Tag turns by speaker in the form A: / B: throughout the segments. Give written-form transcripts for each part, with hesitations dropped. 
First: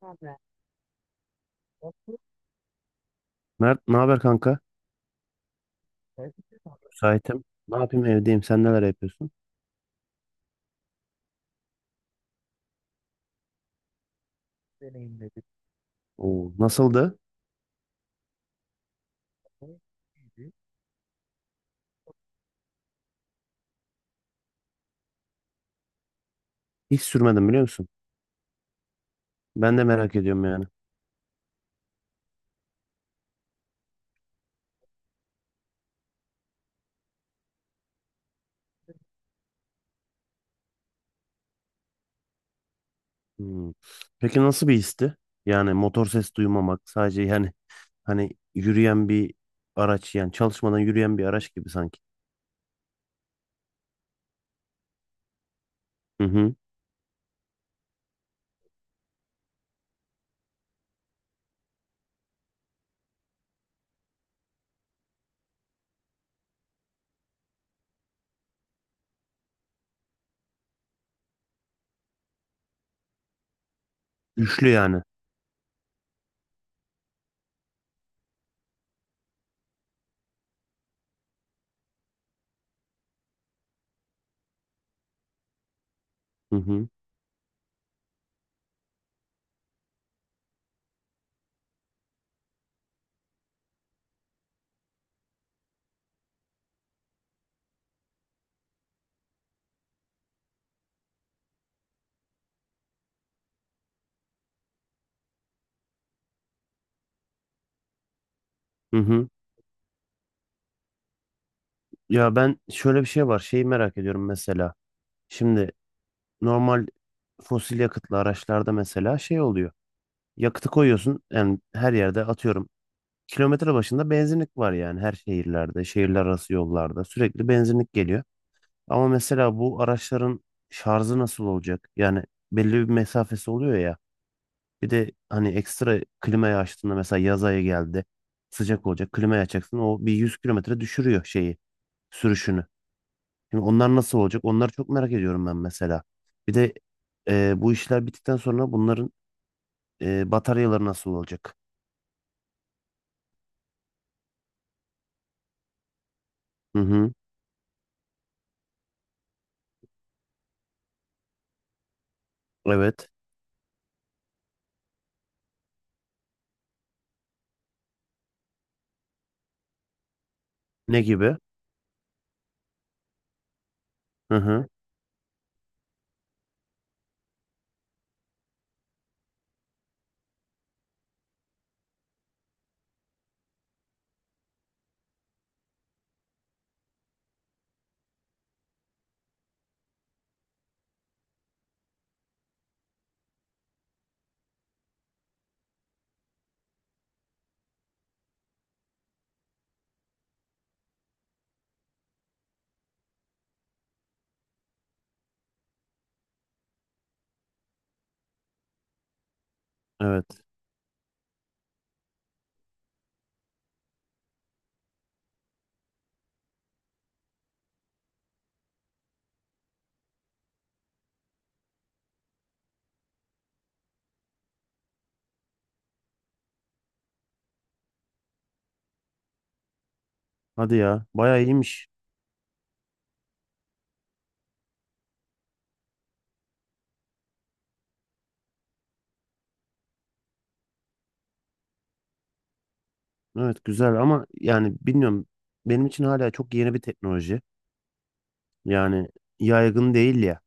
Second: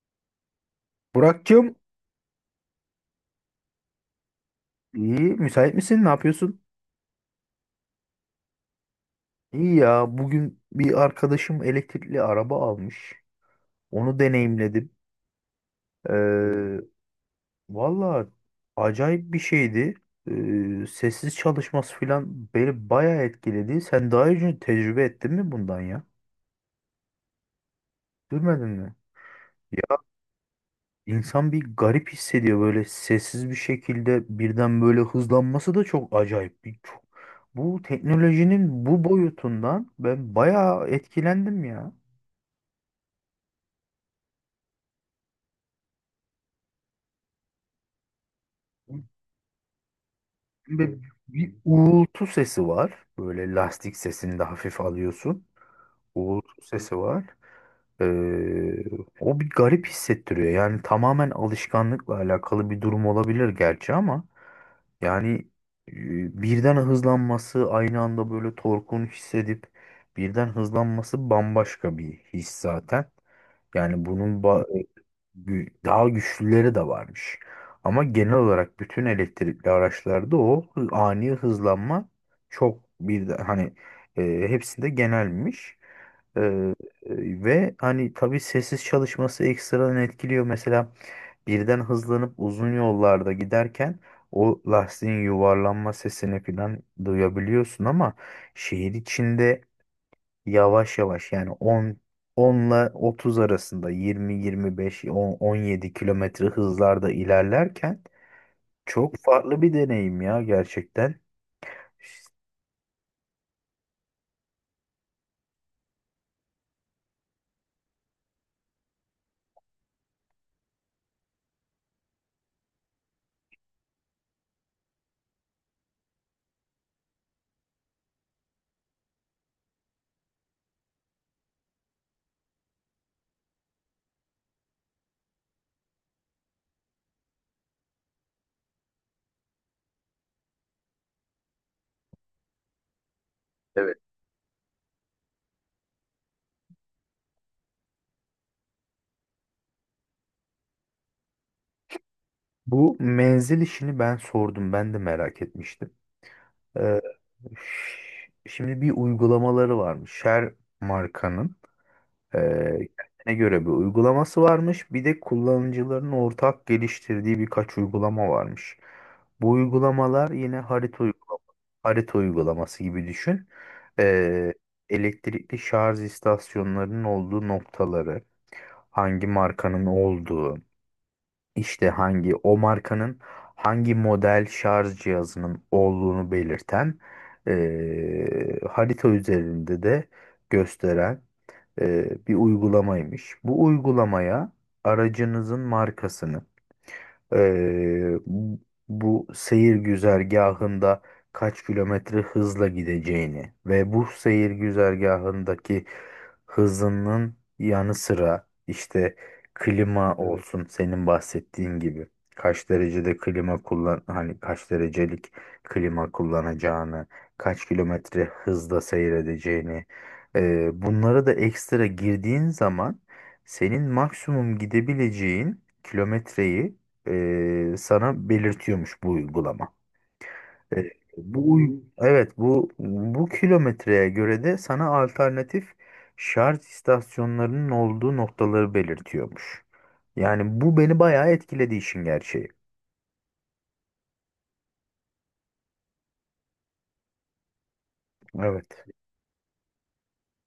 A: Abi.
B: Burak'cığım,
A: Mert ne haber kanka?
B: iyi, müsait misin? Ne yapıyorsun?
A: Müsaitim. Ne yapayım, evdeyim. Sen neler yapıyorsun?
B: İyi ya, bugün bir arkadaşım elektrikli araba almış. Onu deneyimledim.
A: Deneyimledim. Oo,
B: Ee,
A: nasıldı?
B: Valla acayip bir şeydi. Sessiz çalışması falan beni bayağı etkiledi. Sen daha önce tecrübe ettin mi bundan ya?
A: Hiç sürmedim, biliyor musun?
B: Duymadın mı?
A: Ben de
B: Ya,
A: merak ediyorum yani.
B: insan bir garip hissediyor, böyle sessiz bir şekilde birden böyle hızlanması da çok acayip. Bu teknolojinin bu boyutundan ben bayağı etkilendim ya.
A: Hmm. Peki nasıl bir histi? Yani motor ses duymamak sadece, yani hani yürüyen bir araç, yani çalışmadan
B: Ve
A: yürüyen bir araç
B: bir
A: gibi sanki.
B: uğultu sesi var. Böyle lastik sesini de hafif alıyorsun.
A: Hı hı.
B: Uğultu sesi var. Ee, O bir garip hissettiriyor. Yani tamamen alışkanlıkla alakalı bir durum olabilir gerçi ama yani birden hızlanması aynı anda böyle torkun hissedip birden hızlanması bambaşka bir his zaten. Yani bunun
A: Güçlü
B: ba- e,
A: yani.
B: gü- Daha güçlüleri de varmış. Ama genel olarak bütün elektrikli araçlarda ani hızlanma çok bir hani, hepsinde genelmiş.
A: Hı hı.
B: Ve hani tabii sessiz çalışması ekstradan etkiliyor. Mesela birden hızlanıp uzun yollarda giderken o lastiğin yuvarlanma sesini falan duyabiliyorsun ama şehir içinde yavaş yavaş, yani 10 ile 30 arasında, 20, 25, 10, 17 kilometre hızlarda ilerlerken
A: Hı
B: çok
A: hı.
B: farklı bir deneyim ya gerçekten.
A: Ya ben şöyle bir şey var. Şeyi merak ediyorum mesela. Şimdi normal fosil yakıtlı araçlarda mesela şey oluyor. Yakıtı koyuyorsun yani, her yerde atıyorum. Kilometre başında benzinlik var, yani her şehirlerde, şehirler arası yollarda sürekli benzinlik geliyor. Ama mesela bu araçların şarjı nasıl olacak? Yani belli bir mesafesi oluyor ya. Bir de hani ekstra klimayı açtığında, mesela yaz ayı geldi, sıcak olacak. Klimayı açacaksın, o bir 100 kilometre düşürüyor şeyi, sürüşünü. Şimdi onlar
B: Evet.
A: nasıl olacak? Onları çok merak ediyorum ben mesela. Bir de bu işler bittikten sonra bunların bataryaları nasıl olacak?
B: Bu menzil işini ben sordum. Ben de merak etmiştim.
A: Hı hı.
B: Şimdi bir uygulamaları varmış. Her markanın, e,
A: Evet.
B: kendine göre bir uygulaması varmış. Bir de kullanıcıların ortak geliştirdiği birkaç uygulama varmış. Bu uygulamalar yine
A: Ne
B: harita
A: gibi?
B: uygulama, harita uygulaması gibi düşün.
A: Hı
B: E,
A: hı.
B: Elektrikli şarj istasyonlarının olduğu noktaları, hangi markanın olduğu, işte hangi o markanın hangi model şarj cihazının olduğunu belirten, harita üzerinde de gösteren, bir uygulamaymış. Bu uygulamaya aracınızın markasını, bu seyir güzergahında kaç kilometre hızla gideceğini ve bu seyir güzergahındaki hızının yanı sıra işte klima, evet,
A: Evet.
B: olsun, senin bahsettiğin gibi kaç derecede klima kullan, hani kaç derecelik klima kullanacağını, kaç kilometre hızla seyredeceğini, bunlara da ekstra girdiğin zaman senin maksimum gidebileceğin kilometreyi, sana belirtiyormuş bu uygulama.
A: Hadi
B: E,
A: ya. Bayağı iyiymiş.
B: evet, bu kilometreye göre de sana alternatif şarj istasyonlarının olduğu noktaları belirtiyormuş. Yani bu beni bayağı etkiledi işin gerçeği.
A: Evet, güzel ama yani bilmiyorum. Benim için hala çok yeni bir teknoloji.
B: Evet.
A: Yani yaygın değil ya.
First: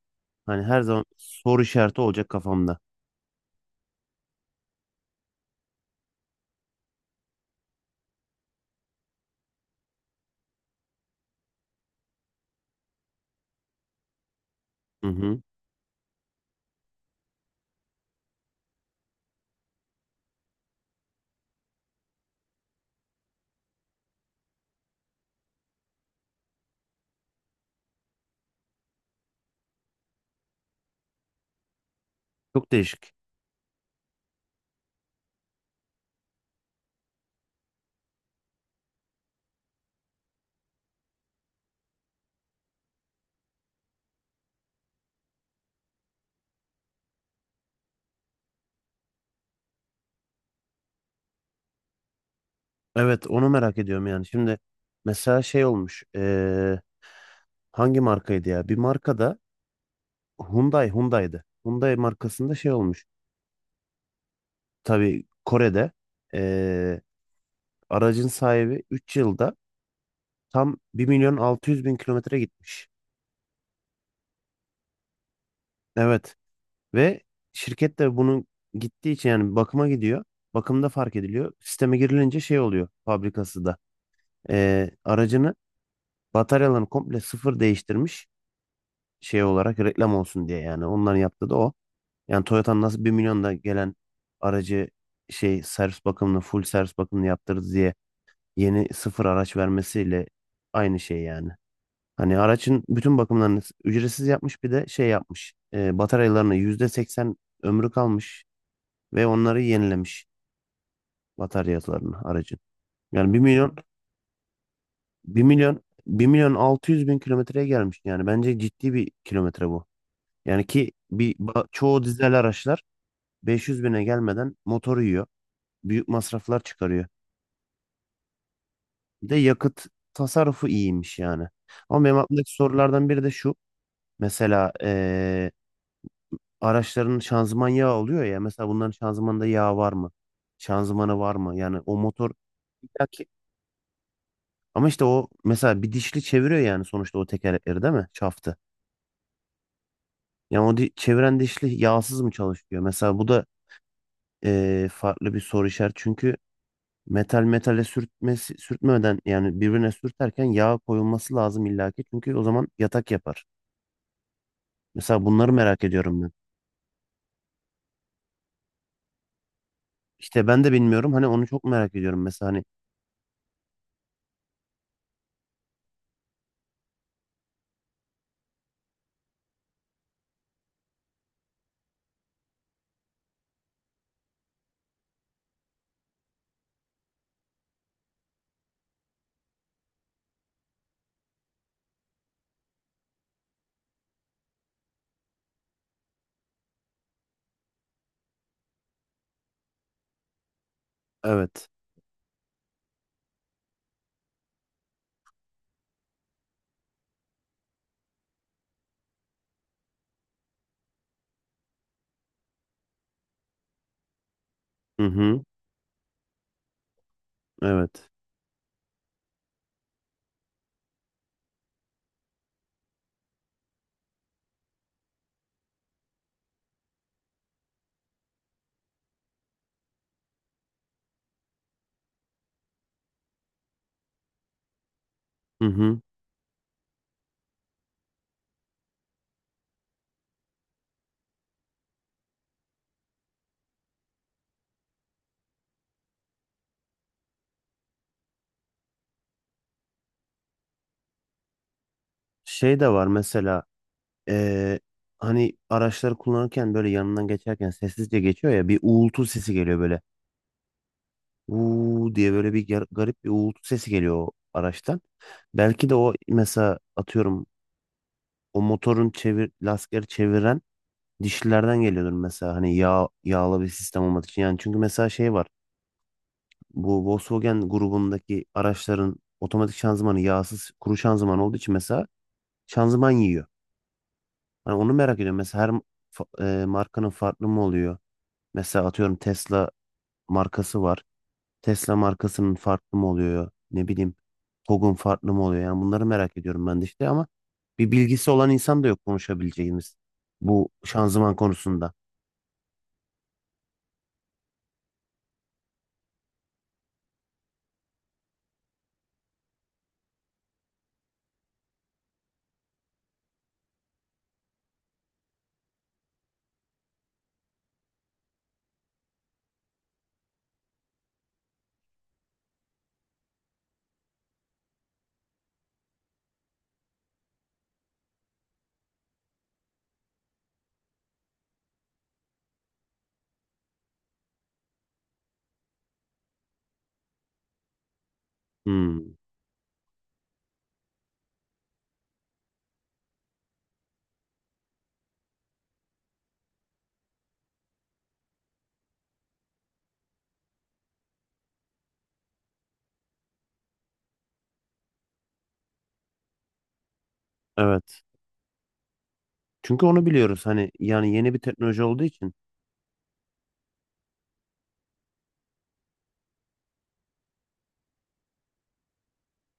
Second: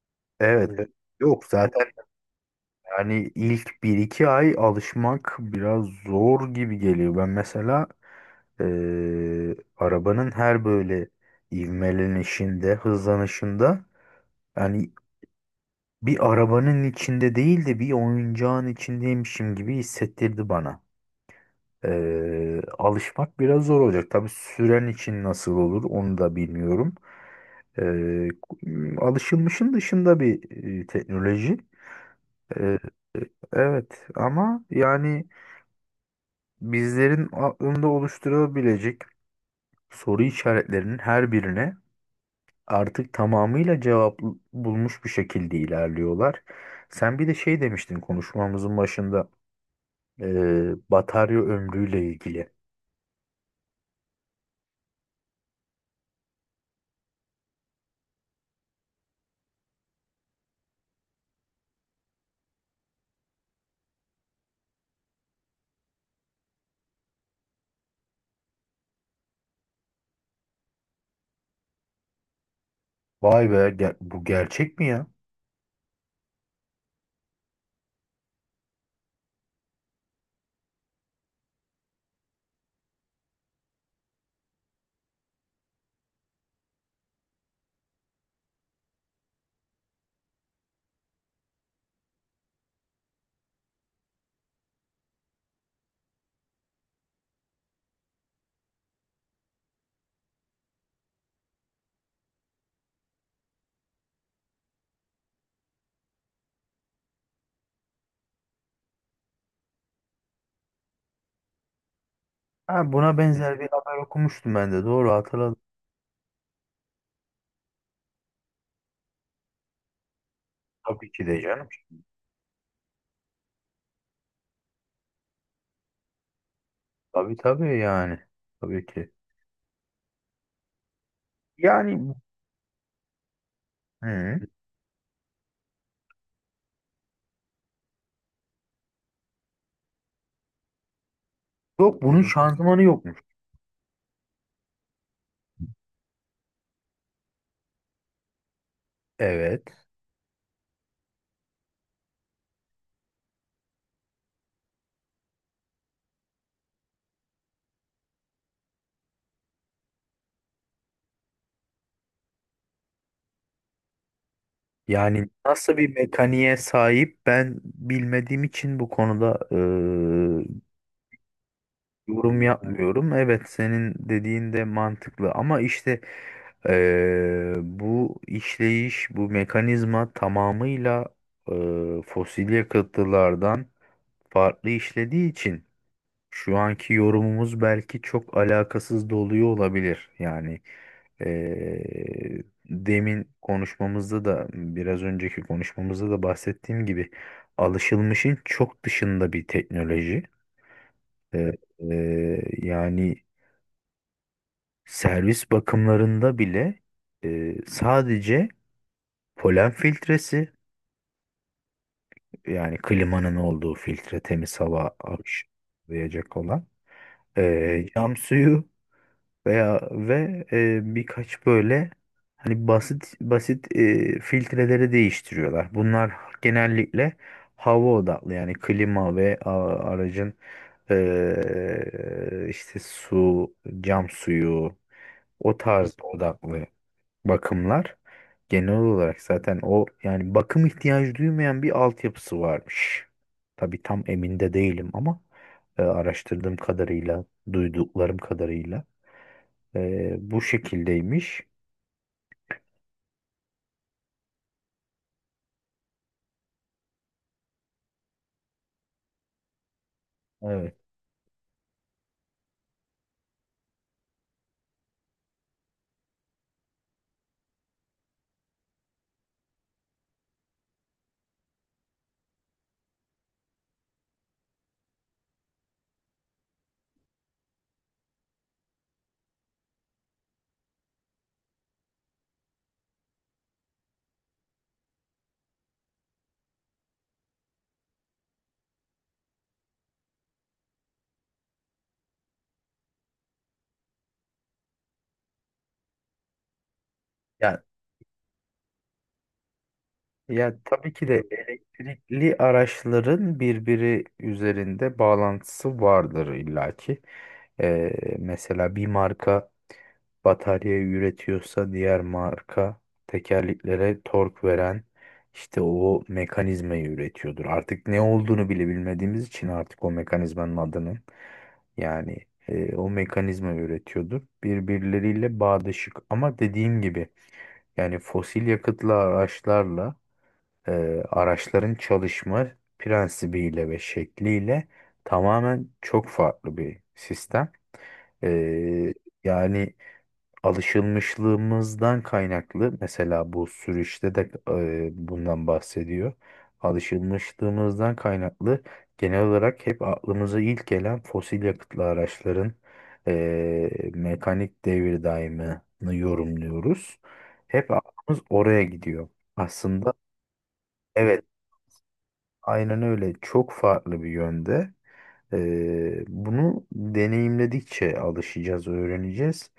A: Hani
B: Evet. Hmm.
A: her
B: Evet.
A: zaman
B: Yok
A: soru
B: zaten,
A: işareti olacak kafamda.
B: yani ilk bir iki ay alışmak biraz zor gibi geliyor. Ben mesela, e, arabanın her böyle ivmelenişinde, hızlanışında, yani
A: Hı hı.
B: bir arabanın içinde değil de bir oyuncağın içindeymişim gibi hissettirdi bana. Alışmak biraz zor olacak. Tabii süren için nasıl olur onu da bilmiyorum. Ee, Alışılmışın dışında bir, teknoloji.
A: Çok
B: Ee,
A: değişik.
B: evet, ama yani bizlerin aklında oluşturabilecek soru işaretlerinin her birine artık tamamıyla cevap bulmuş bir şekilde ilerliyorlar. Sen bir de şey demiştin konuşmamızın başında. Batarya ömrüyle ilgili.
A: Evet, onu merak ediyorum yani. Şimdi mesela şey olmuş. Hangi markaydı ya? Bir markada Hyundai'di. Hyundai markasında şey olmuş. Tabii Kore'de, eee, aracın sahibi 3 yılda tam 1.600.000 kilometre gitmiş.
B: Bu gerçek mi ya?
A: Evet, ve şirket de bunun gittiği için yani bakıma gidiyor. Bakımda fark ediliyor. Sisteme girilince şey oluyor fabrikası da. Aracını, bataryalarını komple sıfır değiştirmiş, şey olarak reklam olsun diye yani. Onların yaptığı da o. Yani Toyota'nın nasıl 1 milyonda gelen aracı, şey servis bakımını, full servis bakımını yaptırdı diye yeni sıfır araç vermesiyle aynı şey yani. Hani aracın bütün bakımlarını ücretsiz yapmış, bir de şey yapmış. Bataryalarını %80 ömrü kalmış ve onları yenilemiş, bataryasını aracın.
B: Ha, buna
A: Yani
B: benzer bir haber okumuştum ben de. Doğru
A: bir
B: hatırladım.
A: milyon 1.600.000 kilometreye gelmiş. Yani bence ciddi bir kilometre bu. Yani ki
B: Tabii ki de canım.
A: çoğu dizel araçlar 500 bine gelmeden motor yiyor. Büyük masraflar çıkarıyor.
B: Tabii tabii yani. Tabii ki.
A: Bir de yakıt tasarrufu iyiymiş yani. Ama
B: Yani
A: benim aklımdaki sorulardan biri de şu.
B: hı.
A: Mesela araçların şanzıman yağı oluyor ya. Mesela bunların şanzımanda yağ var mı? Şanzımanı var mı? Yani o
B: Yok, bunun
A: motor
B: şanzımanı yokmuş.
A: illaki. Ama işte o mesela bir dişli çeviriyor, yani sonuçta o tekerlekleri, değil mi? Çaftı.
B: Evet.
A: Yani o çeviren dişli yağsız mı çalışıyor? Mesela bu da farklı bir soru işareti. Çünkü metal metale sürtmesi, sürtmeden, yani birbirine sürterken yağ koyulması lazım illaki. Çünkü o zaman yatak yapar. Mesela
B: Yani
A: bunları
B: nasıl
A: merak
B: bir
A: ediyorum ben.
B: mekaniğe sahip ben bilmediğim için bu konuda
A: İşte ben de bilmiyorum. Hani onu çok merak ediyorum.
B: yorum
A: Mesela hani
B: yapmıyorum. Evet, senin dediğin de mantıklı ama işte bu işleyiş, bu mekanizma tamamıyla fosil yakıtlardan farklı işlediği için şu anki yorumumuz belki çok alakasız da oluyor olabilir. Yani demin konuşmamızda da, biraz önceki konuşmamızda da bahsettiğim gibi, alışılmışın çok dışında bir teknoloji. Eee,
A: evet.
B: Yani servis bakımlarında bile, sadece polen filtresi, yani klimanın olduğu filtre temiz hava
A: Hı hı.
B: akışlayacak olan,
A: Evet.
B: cam suyu veya birkaç böyle, hani, basit basit, filtreleri değiştiriyorlar. Bunlar genellikle hava odaklı, yani klima aracın, işte su, cam suyu, o
A: Hı
B: tarz
A: hı.
B: odaklı bakımlar. Genel olarak zaten o, yani bakım ihtiyacı duymayan bir altyapısı varmış. Tabii tam emin de değilim ama, araştırdığım kadarıyla, duyduklarım kadarıyla, bu şekildeymiş.
A: Şey de var mesela. Ee, hani araçları kullanırken, böyle yanından geçerken sessizce geçiyor ya, bir uğultu sesi geliyor böyle.
B: Evet.
A: Uuu diye böyle bir garip bir uğultu sesi geliyor o araçtan. Belki de o mesela atıyorum o motorun lastikleri çeviren dişlilerden geliyordur mesela, hani yağ, yağlı bir sistem olmadığı için. Yani çünkü mesela şey var. Bu Volkswagen grubundaki araçların otomatik şanzımanı yağsız, kuru şanzıman olduğu için mesela şanzıman yiyor. Hani onu merak ediyorum. Mesela her markanın farklı mı oluyor? Mesela atıyorum Tesla markası var. Tesla markasının farklı mı oluyor? Ne bileyim, TOGG'un farklı mı oluyor? Yani bunları merak ediyorum ben de işte, ama
B: Ya,
A: bir bilgisi olan insan da yok konuşabileceğimiz
B: ya
A: bu
B: tabii ki de
A: şanzıman konusunda.
B: elektrikli araçların birbiri üzerinde bağlantısı vardır illaki. Ee, Mesela bir marka batarya üretiyorsa, diğer marka tekerleklere tork veren işte o mekanizmayı üretiyordur. Artık ne olduğunu bile bilmediğimiz için artık o mekanizmanın adının, yani, o mekanizma üretiyordur. Birbirleriyle bağdaşık ama dediğim gibi yani fosil yakıtlı araçlarla, e, araçların çalışma prensibiyle ve şekliyle tamamen çok farklı bir sistem. E,
A: Hmm,
B: Yani alışılmışlığımızdan kaynaklı mesela bu sürüşte de, bundan bahsediyor. Alışılmışlığımızdan kaynaklı genel olarak hep aklımıza ilk gelen fosil yakıtlı araçların, mekanik devir daimini yorumluyoruz. Hep
A: evet.
B: aklımız oraya gidiyor.
A: Çünkü
B: Aslında
A: onu biliyoruz, hani yani
B: evet,
A: yeni bir teknoloji olduğu için.
B: aynen öyle, çok farklı bir yönde. Bunu deneyimledikçe alışacağız, öğreneceğiz.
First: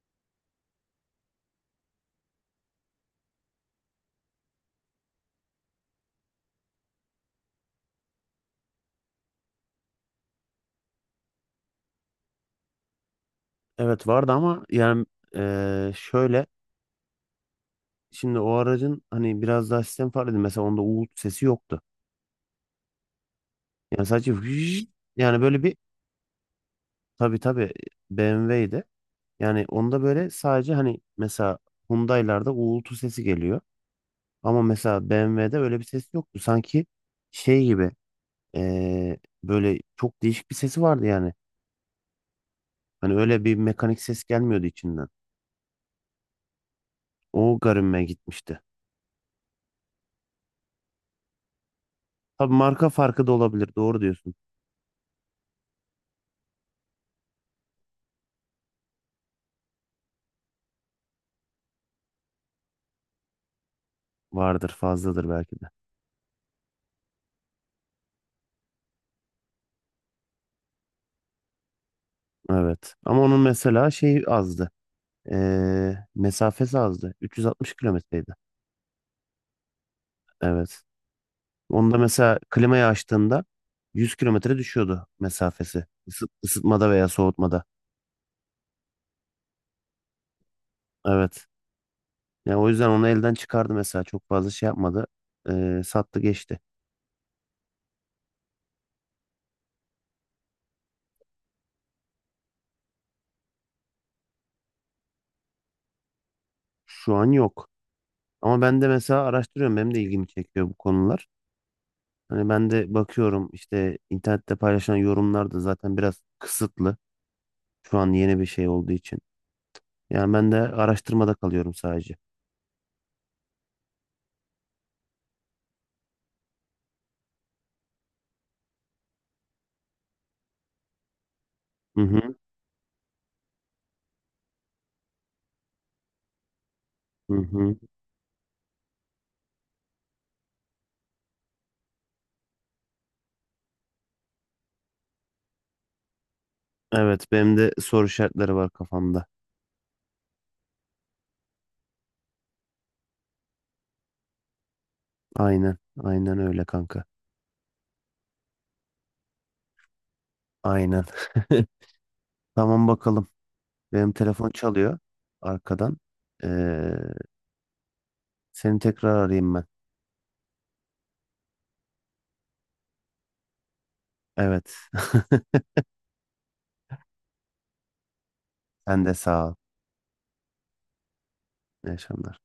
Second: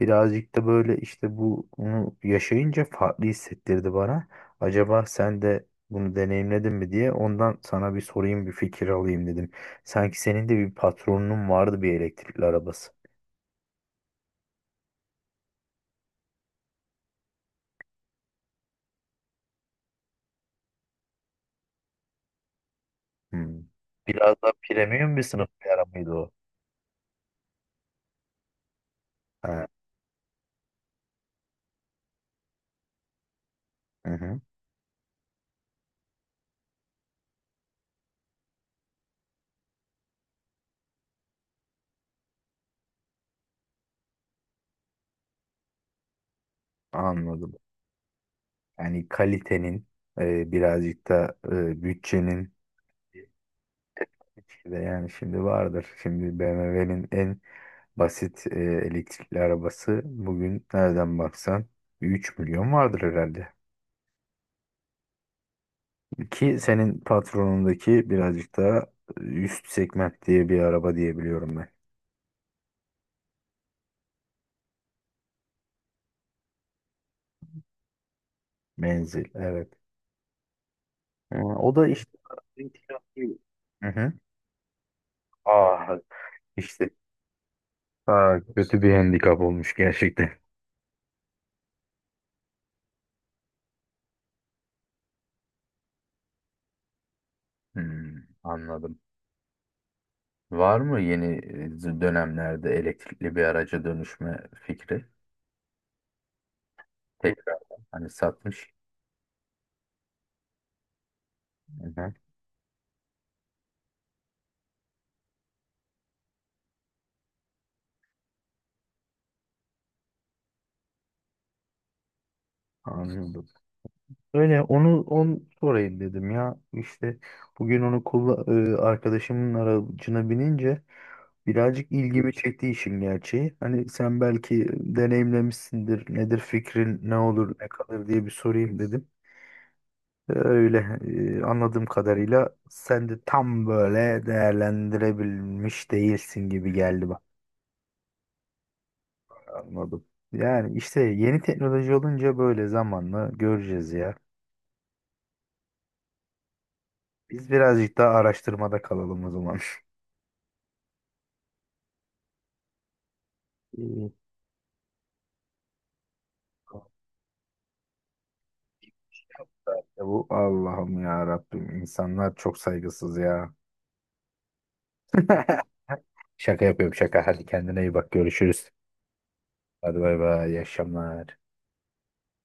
B: Birazcık da böyle işte bunu yaşayınca farklı hissettirdi bana. Acaba sen de bunu deneyimledin mi diye, ondan sana bir sorayım, bir fikir alayım dedim. Sanki senin de bir patronunun vardı, bir elektrikli arabası.
A: Evet vardı ama yani, şöyle, şimdi o aracın hani biraz daha sistem farklıydı. Mesela onda uğultu sesi yoktu.
B: Hmm.
A: Yani sadece
B: Biraz da premium bir
A: yani
B: sınıf
A: böyle
B: bir
A: bir,
B: ara o?
A: tabii tabii BMW'ydi. Yani
B: Ha,
A: onda böyle sadece hani mesela Hyundai'larda uğultu sesi geliyor.
B: hı hı,
A: Ama mesela BMW'de öyle bir ses yoktu. Sanki şey gibi, eee, böyle çok değişik bir sesi vardı yani. Hani öyle bir mekanik ses gelmiyordu içinden.
B: anladım.
A: O garibime gitmişti.
B: Yani kalitenin, birazcık da
A: Tabii
B: bütçenin
A: marka farkı da olabilir. Doğru diyorsun.
B: de yani, şimdi vardır. Şimdi BMW'nin en basit elektrikli arabası bugün nereden baksan 3 milyon vardır herhalde.
A: Vardır, fazladır belki de.
B: Ki senin patronundaki birazcık daha üst segment diye bir araba diyebiliyorum ben.
A: Evet. Ama onun mesela şeyi azdı. Mesafesi azdı. 360 kilometreydi.
B: Menzil, evet.
A: Evet.
B: O da
A: Onda
B: işte.
A: mesela klimayı açtığında
B: Hı hı.
A: 100 kilometre düşüyordu mesafesi.
B: Ah,
A: Isı-
B: işte,
A: ısıtmada veya soğutmada.
B: ah, kötü bir handikap olmuş gerçekten.
A: Evet. Yani o yüzden onu elden çıkardı mesela. Çok fazla şey yapmadı. Sattı geçti.
B: Hmm, anladım. Var mı yeni, dönemlerde elektrikli bir araca dönüşme fikri?
A: Şu an
B: Tekrar
A: yok.
B: hani
A: Ama
B: satmış.
A: ben de mesela araştırıyorum. Benim de ilgimi çekiyor bu konular.
B: Hı-hı.
A: Hani ben de bakıyorum, işte internette paylaşılan yorumlar da zaten biraz kısıtlı. Şu an yeni bir şey olduğu için. Yani ben de araştırmada kalıyorum sadece.
B: Anladım. Öyle onu on sorayım dedim ya. İşte bugün arkadaşımın aracına binince birazcık
A: Hı
B: ilgimi
A: hı,
B: çekti işin gerçeği. Hani sen belki deneyimlemişsindir. Nedir fikrin, ne
A: hı
B: olur, ne
A: hı.
B: kalır diye bir sorayım dedim. Öyle, anladığım kadarıyla sen de tam böyle değerlendirebilmiş değilsin gibi geldi bak.
A: Evet, benim de soru işaretleri var kafamda.
B: Anladım. Yani işte yeni teknoloji olunca böyle zamanla göreceğiz ya.
A: Aynen, aynen öyle kanka.
B: Biz birazcık daha araştırmada kalalım o zaman.
A: Aynen. Tamam, bakalım.
B: İyi.
A: Benim telefon çalıyor arkadan. Ee, seni tekrar arayayım ben.
B: Ya bu Allah'ım, ya Rabbim, insanlar çok saygısız ya.
A: Evet.
B: Şaka yapıyorum, şaka. Hadi kendine iyi bak, görüşürüz.
A: Sen de sağ ol.
B: Hadi bay bay, iyi akşamlar.
A: İyi akşamlar.